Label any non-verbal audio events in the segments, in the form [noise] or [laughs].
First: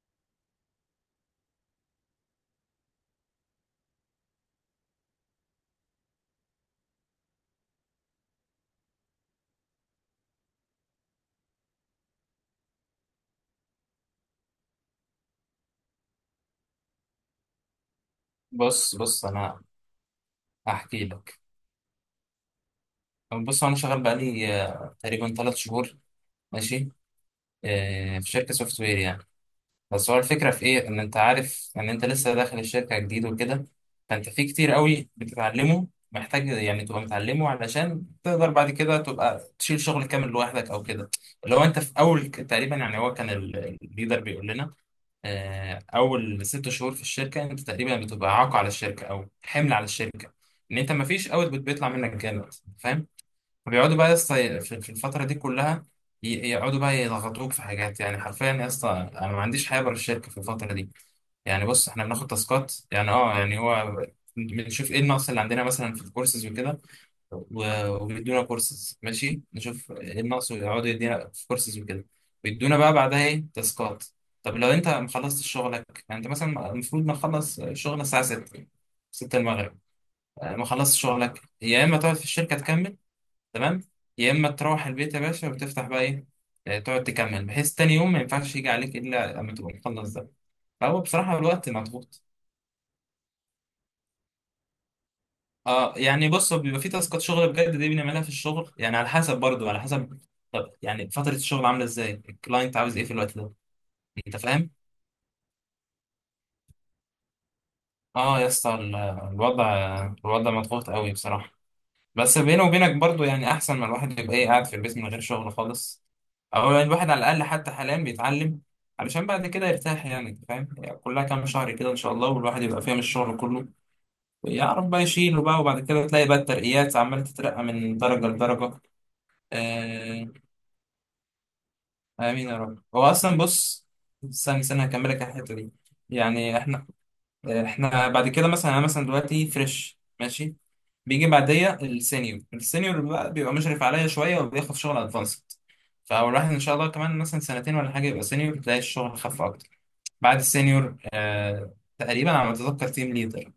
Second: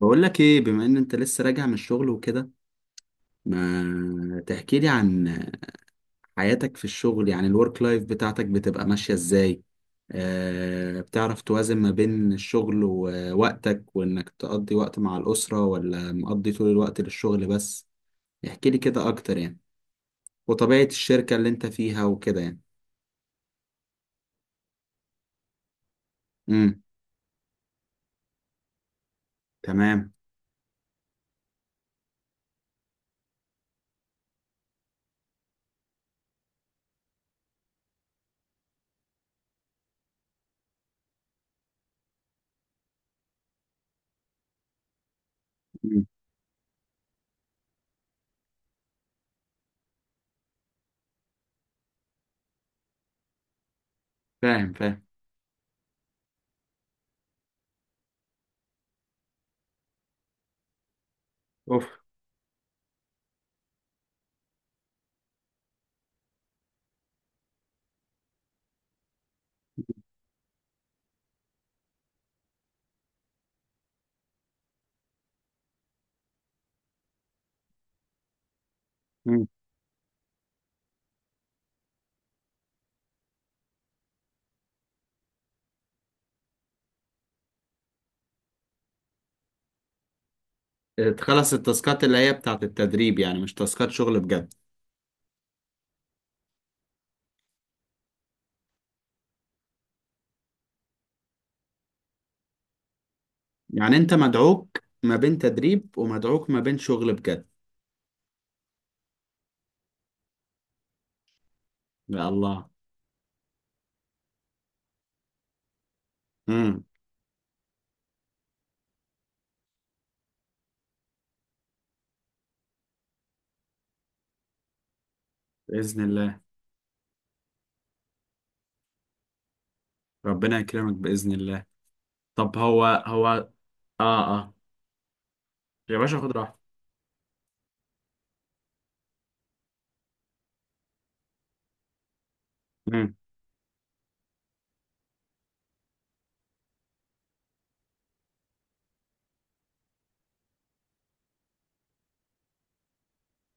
بقول لك ايه، بما ان انت لسه راجع من الشغل وكده، ما تحكي لي عن حياتك في الشغل؟ يعني الورك لايف بتاعتك بتبقى ماشية ازاي؟ بتعرف توازن ما بين الشغل ووقتك وانك تقضي وقت مع الأسرة ولا مقضي طول الوقت للشغل بس؟ احكي لي بص كده بص اكتر يعني، انا وطبيعة هحكي الشركة لك. اللي انت فيها وكده يعني. بص انا شغال بقالي تقريبا ثلاث شهور. امم. ماشي. في شركه سوفت وير يعني. بس تمام. هو الفكره في ايه، ان انت عارف ان انت لسه داخل الشركه جديد وكده، فانت في كتير قوي بتتعلمه محتاج يعني تبقى متعلمه علشان تقدر بعد كده تبقى تشيل شغل كامل لوحدك او كده. لو انت في اول تقريبا يعني، هو كان الليدر بيقول لنا مم. اول ست شهور في الشركه انت تقريبا بتبقى عاق على الشركه او حمل على الشركه، ان انت ما فيش اوت بيطلع منك جامد. فاهم؟ فبيقعدوا بقى يا اسطى فاهم، في فاهم. الفتره دي كلها، يقعدوا بقى يضغطوك في حاجات، يعني حرفيا يا اسطى انا ما عنديش حياه بره الشركه في الفتره دي. يعني اوف. بص، احنا بناخد تاسكات، يعني اه يعني هو بنشوف ايه النقص اللي عندنا مثلا في الكورسز وكده، وبيدونا كورسز، ماشي، نشوف ايه الناقص، ويقعدوا يدينا في كورسز وكده، ويدونا بقى بعدها ايه تاسكات. طب لو انت ما خلصتش شغلك، يعني انت مثلا المفروض ما تخلص شغل الساعه 6، 6 مم. المغرب، ما خلصتش شغلك، يا اما تقعد في الشركه تكمل، تمام، يا اما تروح البيت يا باشا وتفتح بقى ايه، تقعد تكمل، بحيث تاني يوم ما ينفعش يجي عليك الا لما تبقى مخلص ده. فهو بصراحه تخلص الوقت التاسكات اللي مضغوط. هي بتاعت التدريب؟ يعني مش تاسكات شغل بجد. اه يعني بص، بيبقى في تاسكات شغل بجد دي بنعملها في الشغل، يعني على حسب، برضو على حسب، طب يعني فترة الشغل عاملة ازاي، الكلاينت عاوز ايه في الوقت ده. يعني انت انت فاهم؟ مدعوك ما بين تدريب ومدعوك ما بين شغل بجد؟ اه يا اسطى، الوضع، الوضع مضغوط قوي بصراحة. يا بس بيني الله. وبينك برضو، يعني احسن ما الواحد يبقى ايه قاعد في البيت من غير شغل خالص، او يعني امم. الواحد على الاقل حتى حاليا بيتعلم، علشان بعد كده يرتاح. يعني انت فاهم، يعني كلها كام شهر كده ان شاء الله والواحد يبقى فاهم الشغل كله، ويعرف بقى يشيله بقى، وبعد باذن كده تلاقي بقى الله. الترقيات عمالة تترقى من درجة لدرجة. آه، ربنا يكرمك باذن الله. امين يا طب، رب. هو هو هو. اصلا بص، اه، اه. استنى استنى هكملك على الحته دي. يا باشا، خد يعني راحتك. احنا، احنا بعد كده مثلا، انا مثلا دلوقتي فريش ماشي، بيجي بعديا السينيور، السينيور امم، بقى بيبقى مشرف عليا شويه وبياخد شغل ادفانسد. فالواحد ان شاء الله كمان مثلا سنتين ولا حاجه يبقى سينيور، تلاقي الشغل خف اكتر. بعد السينيور آه تقريبا على ما اتذكر تيم ليدر.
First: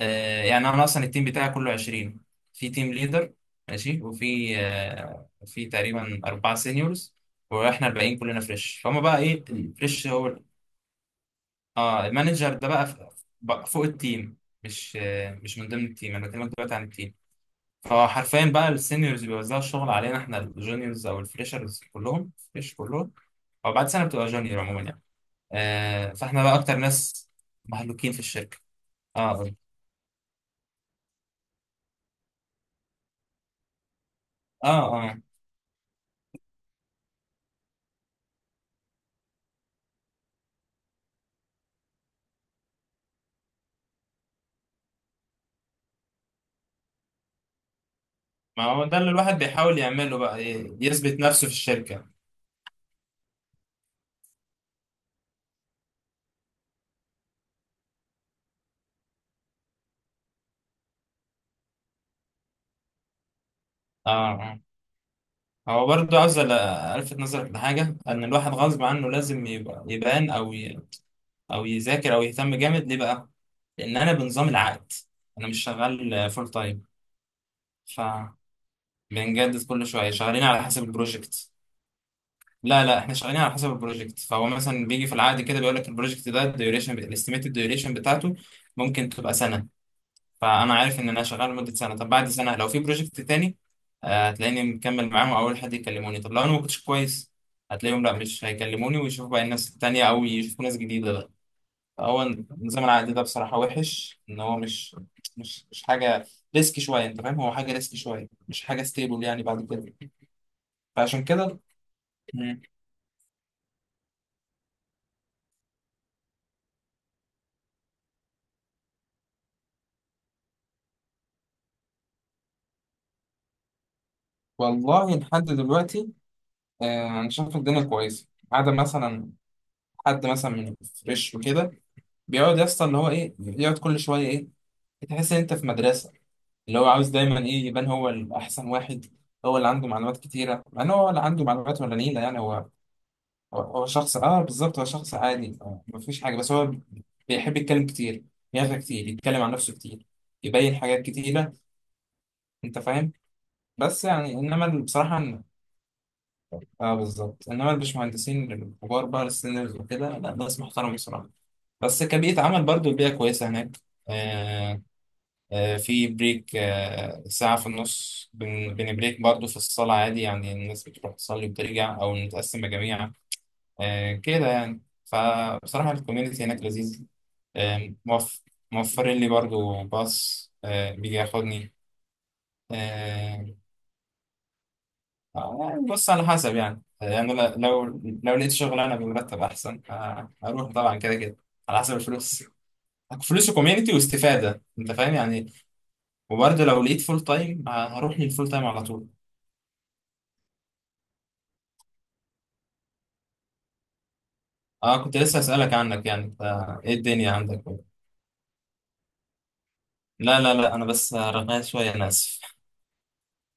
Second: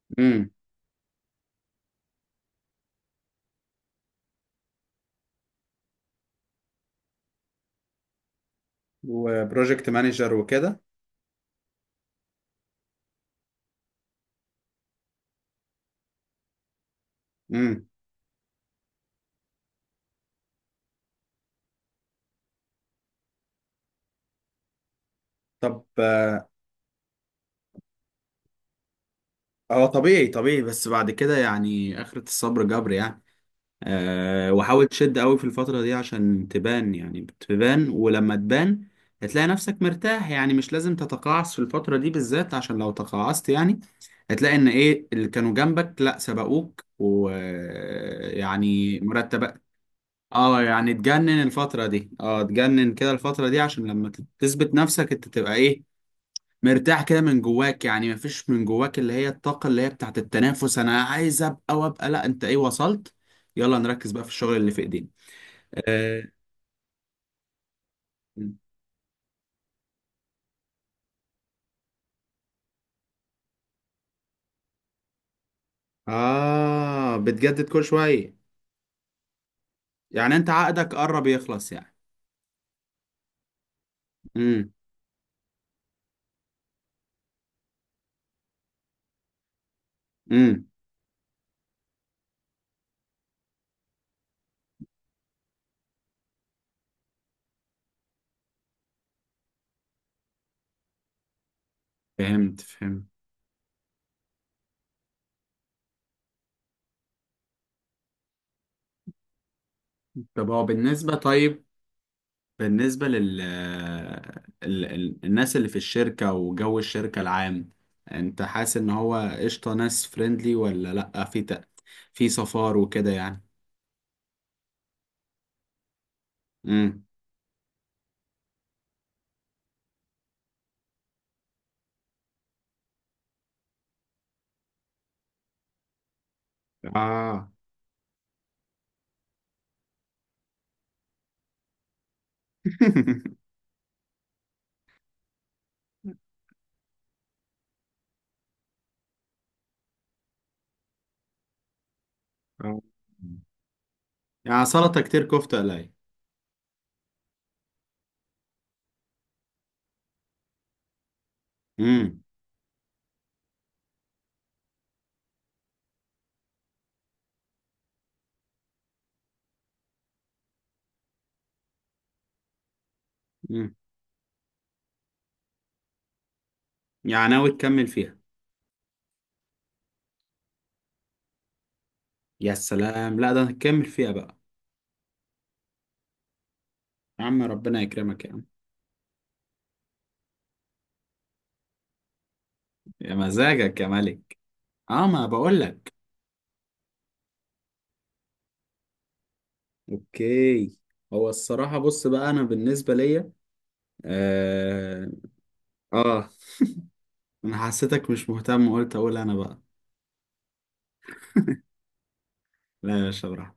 امم. يعني انا اصلا التيم بتاعي كله 20، في تيم ليدر ماشي، وفي في تقريبا اربعه سينيورز، واحنا الباقيين كلنا فريش. فهم بقى ايه؟ وبروجكت فريش. مانجر هو وكده. اه المانجر ده بقى بقى فوق التيم، مش مش من ضمن التيم، انا بكلمك دلوقتي عن التيم. امم. فحرفيا بقى السينيورز بيوزعوا الشغل علينا احنا الجونيورز، او الفريشرز، كلهم فريش كلهم، او بعد سنه بتبقى جونيور عموما يعني. طب. فاحنا آه. بقى اكتر ناس مهلوكين في الشركه. اه هو طبيعي، طبيعي، بس بعد كده يعني اخرة الصبر جبر يعني. آه، وحاول اه تشد اه. قوي في الفترة دي عشان تبان، يعني بتبان، ولما تبان هتلاقي نفسك مرتاح، يعني مش لازم تتقاعس في الفترة دي بالذات، عشان لو تقاعست يعني هتلاقي ان ايه اللي كانوا جنبك لا سبقوك ما هو ده ويعني اللي الواحد مرتب. بيحاول يعمله بقى اه، ايه، يعني يثبت تجنن نفسه في الفترة الشركة. دي، اه تجنن كده الفترة دي عشان لما تثبت نفسك انت تبقى ايه مرتاح كده من جواك، يعني مفيش من جواك اللي هي الطاقة اللي هي بتاعت التنافس، انا عايز ابقى وابقى، لا انت ايه وصلت. يلا نركز بقى في الشغل اه اللي في ايدينا. هو برضه اه. عاوز الفت نظرك لحاجة، ان الواحد غصب عنه لازم يبقى يبان او ي... او يذاكر او يهتم جامد. ليه بقى؟ لان انا بنظام العقد، انا مش شغال فول تايم. بتجدد كل ف شوية. بنجدد كل شوية، يعني شغالين انت على حسب عقدك قرب البروجكت. يخلص يعني؟ لا لا، احنا شغالين على حسب البروجكت، فهو امم، مثلا بيجي في العقد كده بيقول لك البروجكت ده الديوريشن، الاستيميتد ديوريشن بتاعته ممكن تبقى سنة. امم. فانا عارف ان انا شغال لمده سنه، طب بعد سنه لو في بروجكت تاني، هتلاقيني مكمل معاهم او اول حد يكلموني، طب لو انا ما كنتش كويس، هتلاقيهم لا مش هيكلموني ويشوفوا بقى الناس التانية، او يشوفوا ناس جديده بقى. فهو فهمت، نظام فهمت. العقد ده بصراحه وحش، ان هو مش، مش حاجه، ريسك شويه، انت فاهم، هو حاجه ريسك شويه، مش حاجه ستيبل يعني بعد كده. طب هو بالنسبة فعشان كده، طيب مم. بالنسبة لل الناس اللي في الشركة وجو الشركة العام. انت حاسس ان هو قشطة، ناس فريندلي ولا لأ، في صفار وكده يعني؟ والله لحد دلوقتي، امم. انا شايف الدنيا كويسه، ما عدا مثلا حد مثلا من فريش وكده، بيقعد يسطا اللي هو ايه، يقعد كل شويه ايه، تحس ان انت في مدرسه، اللي هو عاوز دايما اه. ايه يبان هو الاحسن واحد، هو اللي عنده معلومات كتيره، مع ان هو اللي عنده معلومات ولا نيله. يعني هو، [laughs] هو شخص اه بالظبط، هو شخص عادي، مفيش حاجه، بس هو بيحب يتكلم كتير، يغرق كتير، يتكلم عن نفسه كتير، يبين حاجات كتيره. انت آه. فاهم؟ بس يعني يعني انما سلطة بصراحه، كتير كفتة قليل. اه بالظبط، انما الباشمهندسين الكبار بقى السينيورز وكده لا، ناس محترمه بصراحه. بس امم، كبيئة عمل برضو البيئة كويسة هناك. آه. في بريك، ساعة في النص، بنبريك برضه في الصلاة عادي يعني، الناس بتروح تصلي وبترجع، أو نتقسم مجاميع، امم. كده يعني، فبصراحة الكوميونتي هناك لذيذ. يعني ناوي تكمل آه، فيها؟ موف- موفرين لي برضه باص، بيجي ياخدني. يا سلام، لا ده آه، هتكمل فيها بقى. يعني بص على حسب، يعني يا يعني عم، ربنا لو، يكرمك يا لو عم. لقيت شغلانة بمرتب أحسن، هروح طبعا كده كده، على حسب الفلوس، يا فلوس مزاجك يا وكوميونتي ملك. واستفادة، أنت اه، فاهم ما يعني. بقول لك. وبرضه لو لقيت فول تايم هروح للفول تايم على طول. اوكي. هو الصراحة بص بقى، انا بالنسبة ليا، اه آه، كنت لسه اسالك عنك اه، يعني، ايه الدنيا انا عندك. حسيتك مش مهتم وقلت اقول انا بقى. لا لا لا، انا بس رغاية شويه، انا اسف. لا يا شبرا.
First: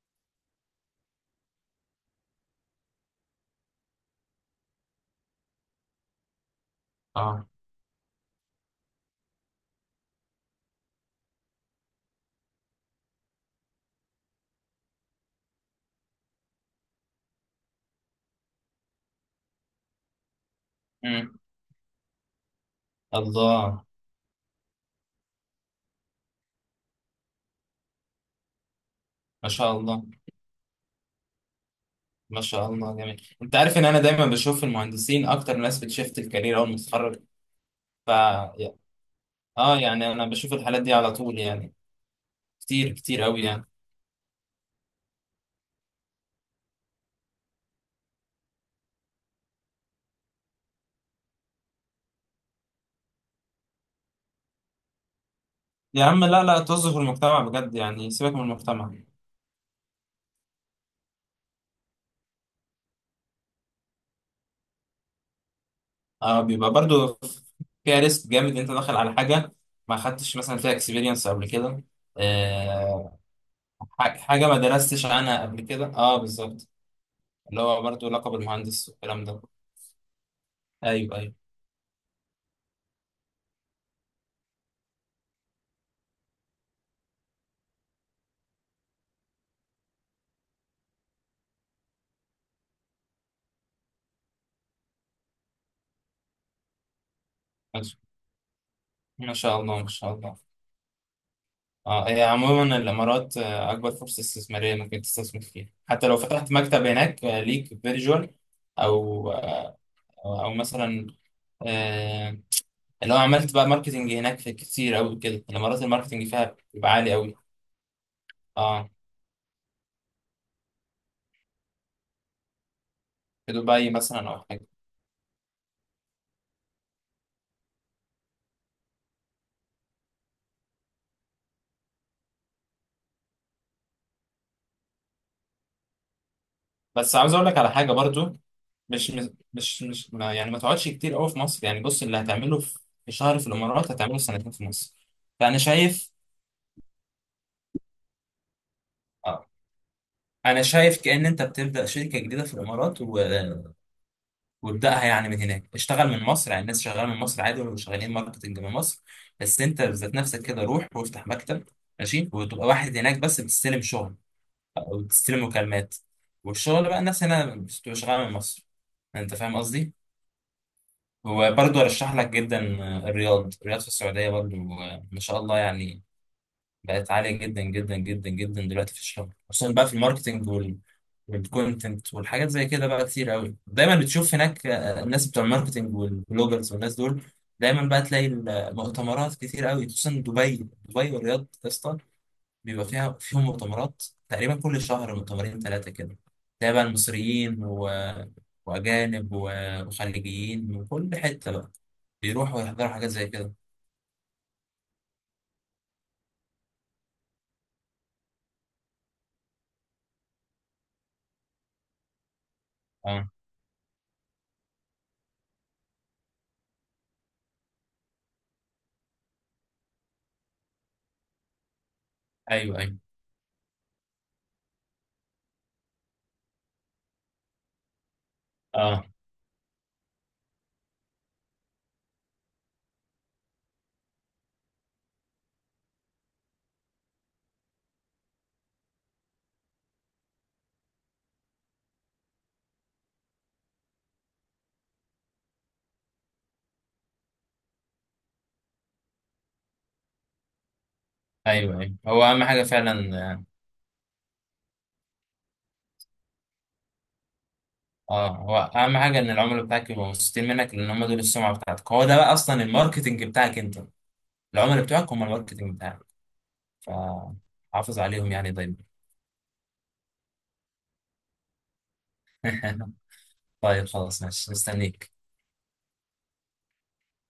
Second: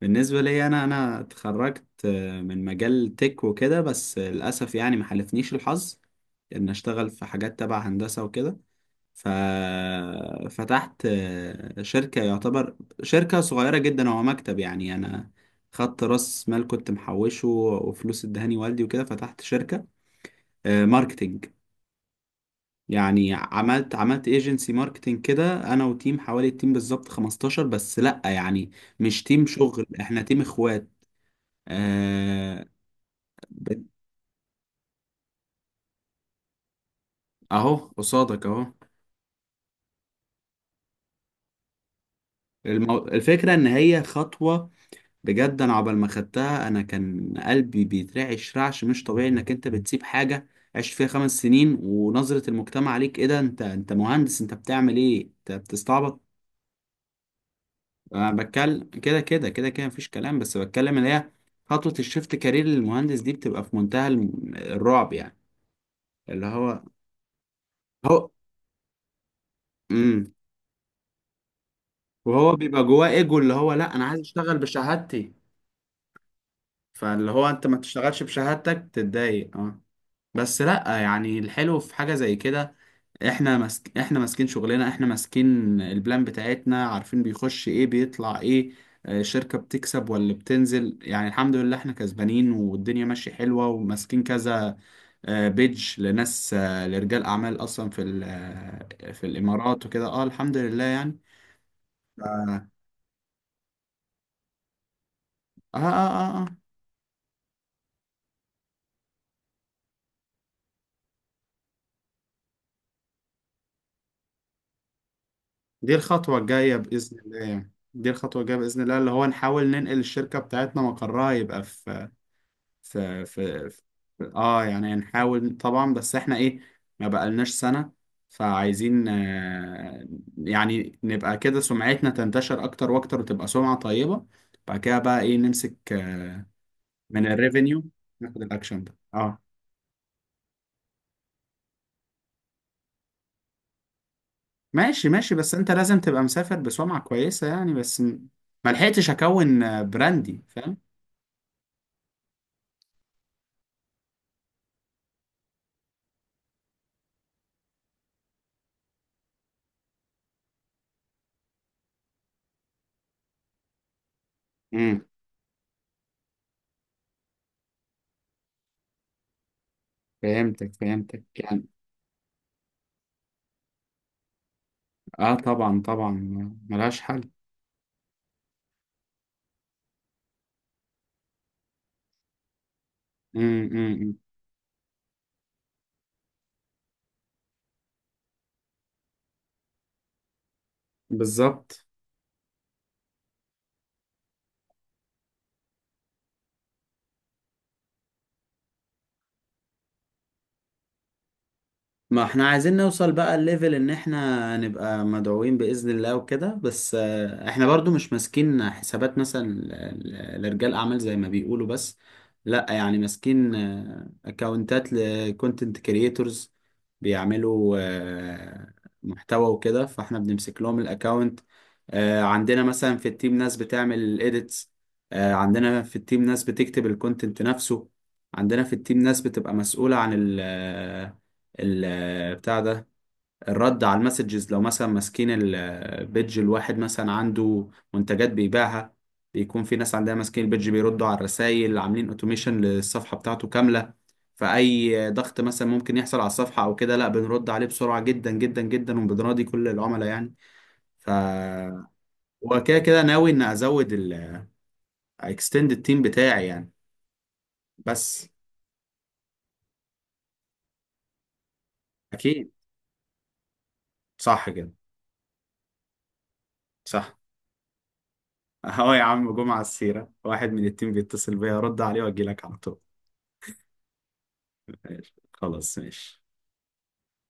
بالنسبه لي، انا اتخرجت من مجال تك وكده، بس للاسف يعني ما حالفنيش الحظ ان اشتغل في اه. حاجات تبع هندسه وكده. ففتحت شركه، يعتبر شركه صغيره جدا، هو مكتب يعني. انا خدت راس مال كنت محوشه وفلوس ادهاني والدي وكده، فتحت شركه مم. ماركتينج. يعني الله، عملت ايجنسي ماركتنج كده انا وتيم، حوالي التيم بالظبط 15، بس لا يعني مش تيم ما شاء شغل، الله. احنا تيم اخوات. ما آه. شاء الله جميل. انت عارف ان ب- انا دايما بشوف المهندسين اكتر ناس بتشفت الكارير اول ما تتخرج. اهو ف قصادك اهو. اه يعني انا بشوف الحالات دي على طول يعني، كتير كتير قوي الفكرة يعني. ان هي خطوة بجد. انا عقبال ما خدتها انا كان قلبي بيترعش رعش مش طبيعي، انك انت بتسيب حاجة عشت فيها خمس سنين، ونظرة المجتمع عليك ايه، ده انت مهندس انت بتعمل ايه، انت يا بتستعبط؟ عم لا لا، توظف المجتمع بجد، يعني انا سيبك من بتكلم المجتمع. كده كده كده كده مفيش كلام، بس بتكلم اللي هي خطوة الشيفت كارير للمهندس دي بتبقى في منتهى الرعب يعني. اه اللي بيبقى هو، برضو فيها هو. ريسك جامد، انت داخل على حاجه ما امم. خدتش مثلا فيها اكسبيرينس قبل كده، وهو بيبقى جواه آه، ايجو اللي هو، لا انا عايز حاجة اشتغل ما درستش بشهادتي. عنها قبل كده، اه بالظبط. فاللي هو اللي انت ما هو برضه تشتغلش لقب بشهادتك المهندس والكلام ده، تتضايق، اه. بس لا ايوه ايوه. يعني الحلو في حاجة زي كده. احنا ماسكين شغلنا، احنا ماسكين البلان بتاعتنا، عارفين بيخش ايه بيطلع ايه. شركة بتكسب ولا بتنزل، يعني الحمد لله احنا كسبانين والدنيا ماشية حلوة وماسكين كذا. بيج لناس، لرجال اعمال اصلا ماشي. في في ما شاء الله الامارات ما وكده، شاء الله. الحمد لله يعني. اه هي اه، عموما الامارات اكبر فرصة استثمارية ممكن تستثمر فيها، اه، حتى لو اه، اه. فتحت مكتب هناك ليك فيرجوال، او او مثلا، آه، اللي هو عملت بقى ماركتنج هناك، في كتير قوي كده، الامارات دي الماركتنج الخطوة فيها الجاية بيبقى عالي بإذن قوي. الله، يعني دي الخطوة الجاية بإذن اه الله، اللي هو نحاول ننقل الشركة بتاعتنا مقرها يبقى في، ف ف في دبي مثلا او حاجة. يعني نحاول طبعا، بس احنا ايه، ما بقالناش سنة. فعايزين، يعني نبقى كده سمعتنا تنتشر اكتر واكتر وتبقى سمعة طيبة. بعد كده بقى ايه نمسك بس من عاوز اقول لك على الريفينيو حاجة برضو، ناخد الاكشن ده، مش اه. مش ما يعني، ما تقعدش كتير قوي في مصر يعني، بص اللي هتعمله في في شهر في الامارات هتعمله في سنتين في مصر. ماشي، ماشي، بس فانا انت لازم شايف، تبقى مسافر بسمعة كويسة يعني، بس ما لحقتش آه. اكون براندي، انا فاهم. شايف كأن انت بتبدأ شركة جديدة في الامارات، و... وابدأها يعني من هناك، اشتغل من مصر، يعني الناس شغاله من مصر عادي، ولا شغالين ماركتنج من مصر. بس انت ذات نفسك كده روح وافتح مكتب، ماشي، وتبقى واحد هناك بس بتستلم شغل، او امم. بتستلم مكالمات، والشغل بقى الناس هنا بتبقى شغاله من مصر. انت فاهم قصدي؟ فهمتك، فهمتك يعني. وبرضه ارشح لك جدا الرياض، الرياض في السعوديه برضه، ما اه، شاء الله طبعا يعني، طبعا، ملهاش بقت حل. عاليه جدا جدا جدا جدا دلوقتي في الشغل، خصوصا بقى في الماركتنج وال، والكونتنت والحاجات زي كده، بقى كتير قوي دايما امم. بتشوف هناك الناس بتوع الماركتنج والبلوجرز والناس دول. دايما بقى تلاقي المؤتمرات كتير قوي، خصوصا دبي، دبي والرياض بالظبط. اصلا بيبقى فيها فيهم مؤتمرات، تقريبا كل شهر مؤتمرين ثلاثه كده، تلاقي بقى المصريين، و... واجانب، وخليجيين من كل حته بقى، ما احنا بيروحوا عايزين ويحضروا حاجات نوصل زي بقى كده. الليفل ان احنا نبقى مدعوين بإذن الله وكده، بس احنا برضو مش ماسكين حسابات مثلا لرجال اعمال زي ما بيقولوا، بس لا يعني اه ماسكين اكونتات لكونتنت كرييتورز بيعملوا محتوى وكده، فاحنا بنمسك لهم الاكونت. عندنا ايوه مثلا ايوه. في التيم ناس بتعمل الايديتس، عندنا في التيم ناس بتكتب الكونتنت نفسه، عندنا في التيم اه ناس بتبقى مسؤولة عن البتاع ده، الرد على المسجز لو مثلا ماسكين البيدج. الواحد مثلا عنده منتجات بيبيعها، بيكون في ناس عندها ماسكين البيدج بيردوا على الرسائل، عاملين اوتوميشن للصفحة بتاعته كاملة، فأي ضغط مثلا ممكن يحصل على الصفحة أو كده، لا بنرد عليه بسرعة جدا جدا جدا وبنراضي كل العملاء يعني. ف ايوه ايوه. هو اهم حاجه وكده كده فعلا. ناوي إن أزود ال extend التيم بتاعي يعني، بس اه هو اهم حاجه ان العملاء بتاعك يبقوا مبسوطين منك، لان هم دول السمعه بتاعتك، هو ده بقى أكيد. اصلا الماركتنج بتاعك انت، صح كده، العملاء بتوعك هم الماركتنج بتاعك، صح. فحافظ عليهم يعني دايما. اه يا عم، جمعة السيرة، واحد من التيم بيتصل بيا، رد عليه واجي لك على طول. [laughs] طيب خلاص ماشي مستنيك. ماشي. خلاص، ماشي.